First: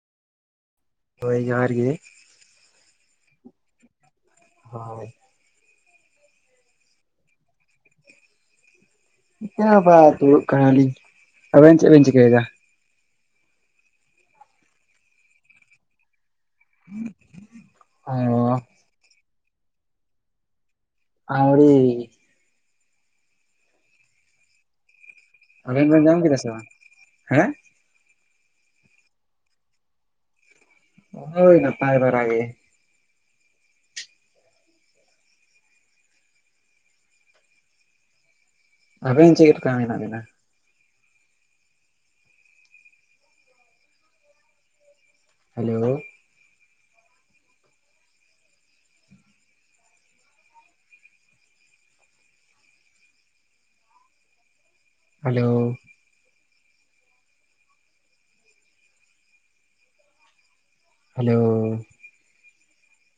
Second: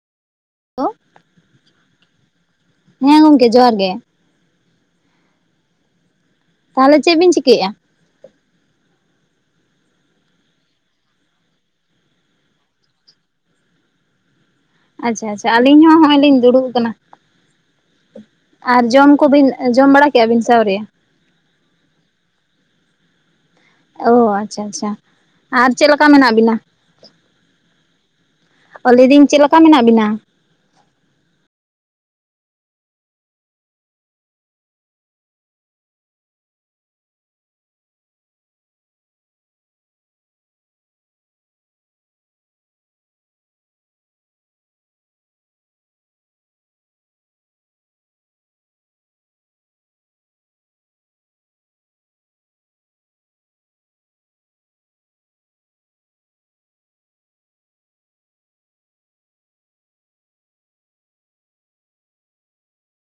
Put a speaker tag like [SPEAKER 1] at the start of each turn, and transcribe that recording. [SPEAKER 1] [unintelligible]
[SPEAKER 2] ᱦᱳᱭ ᱡᱚᱦᱟᱨ ᱜᱮ᱾
[SPEAKER 1] ᱦᱮᱸ ᱜᱚᱝᱠᱮ ᱡᱚᱦᱟᱨ ᱜᱮ᱾
[SPEAKER 2] [unintelligible]
[SPEAKER 1] ᱛᱟᱦᱚᱞᱮ ᱪᱮᱫᱽ ᱵᱤᱱ ᱪᱤᱠᱟᱹ ᱮᱜᱼᱟ?
[SPEAKER 2] ᱪᱤᱠᱟᱹ ᱦᱚ ᱵᱟᱝ ᱫᱩᱲᱩᱵ ᱠᱟᱱᱟᱞᱤᱧ ᱟᱵᱮᱱ ᱪᱮᱫ ᱵᱮᱱ ᱪᱤᱠᱟᱹᱭᱮᱫᱟ?
[SPEAKER 1] ᱟᱪᱪᱷᱟ ᱟᱪᱪᱷᱟ ᱟᱹᱞᱤᱧ ᱦᱚᱸ ᱱᱚᱜᱼᱚᱭ ᱞᱤᱧ ᱫᱩᱲᱩᱵ ᱟᱠᱟᱱᱟ᱾
[SPEAKER 2] ᱚ
[SPEAKER 1] ᱟᱨ ᱡᱚᱢ ᱠᱚᱵᱤᱱ ᱡᱚᱢ ᱵᱟᱲᱟ ᱠᱮᱫᱼᱟ ᱵᱤᱱ ᱥᱮ ᱟᱶᱨᱤ?
[SPEAKER 2] ᱟᱶᱨᱤ᱾
[SPEAKER 1] ᱳ ᱟᱪᱪᱷᱟ ᱟᱪᱪᱷᱟ ᱟᱨ
[SPEAKER 2] ᱟᱵᱮᱱ
[SPEAKER 1] ᱪᱮᱫ
[SPEAKER 2] ᱵᱮᱱ
[SPEAKER 1] ᱞᱮᱠᱟ
[SPEAKER 2] ᱡᱚᱢ
[SPEAKER 1] ᱢᱮᱱᱟᱜ
[SPEAKER 2] ᱠᱮᱫᱟ ᱥᱮ
[SPEAKER 1] ᱵᱤᱱᱟ?
[SPEAKER 2] ᱵᱟᱝ ᱦᱮᱸ?
[SPEAKER 1] ᱚ ᱞᱟ. ᱭ ᱫᱤᱧ ᱪᱮᱫ ᱞᱮᱠᱟ ᱢᱮᱱᱟᱜ ᱵᱤᱱᱟ?
[SPEAKER 2] ᱦᱳᱭ ᱱᱟᱯᱟᱭ ᱵᱟᱲᱟ ᱜᱮ᱾ ᱟᱵᱮᱱ ᱪᱮᱫ ᱞᱮᱠᱟ ᱢᱮᱱᱟᱜ ᱵᱤᱱᱟ᱾ ᱦᱮᱞᱳ? ᱦᱮᱞᱳ? ᱦᱮᱞᱳ?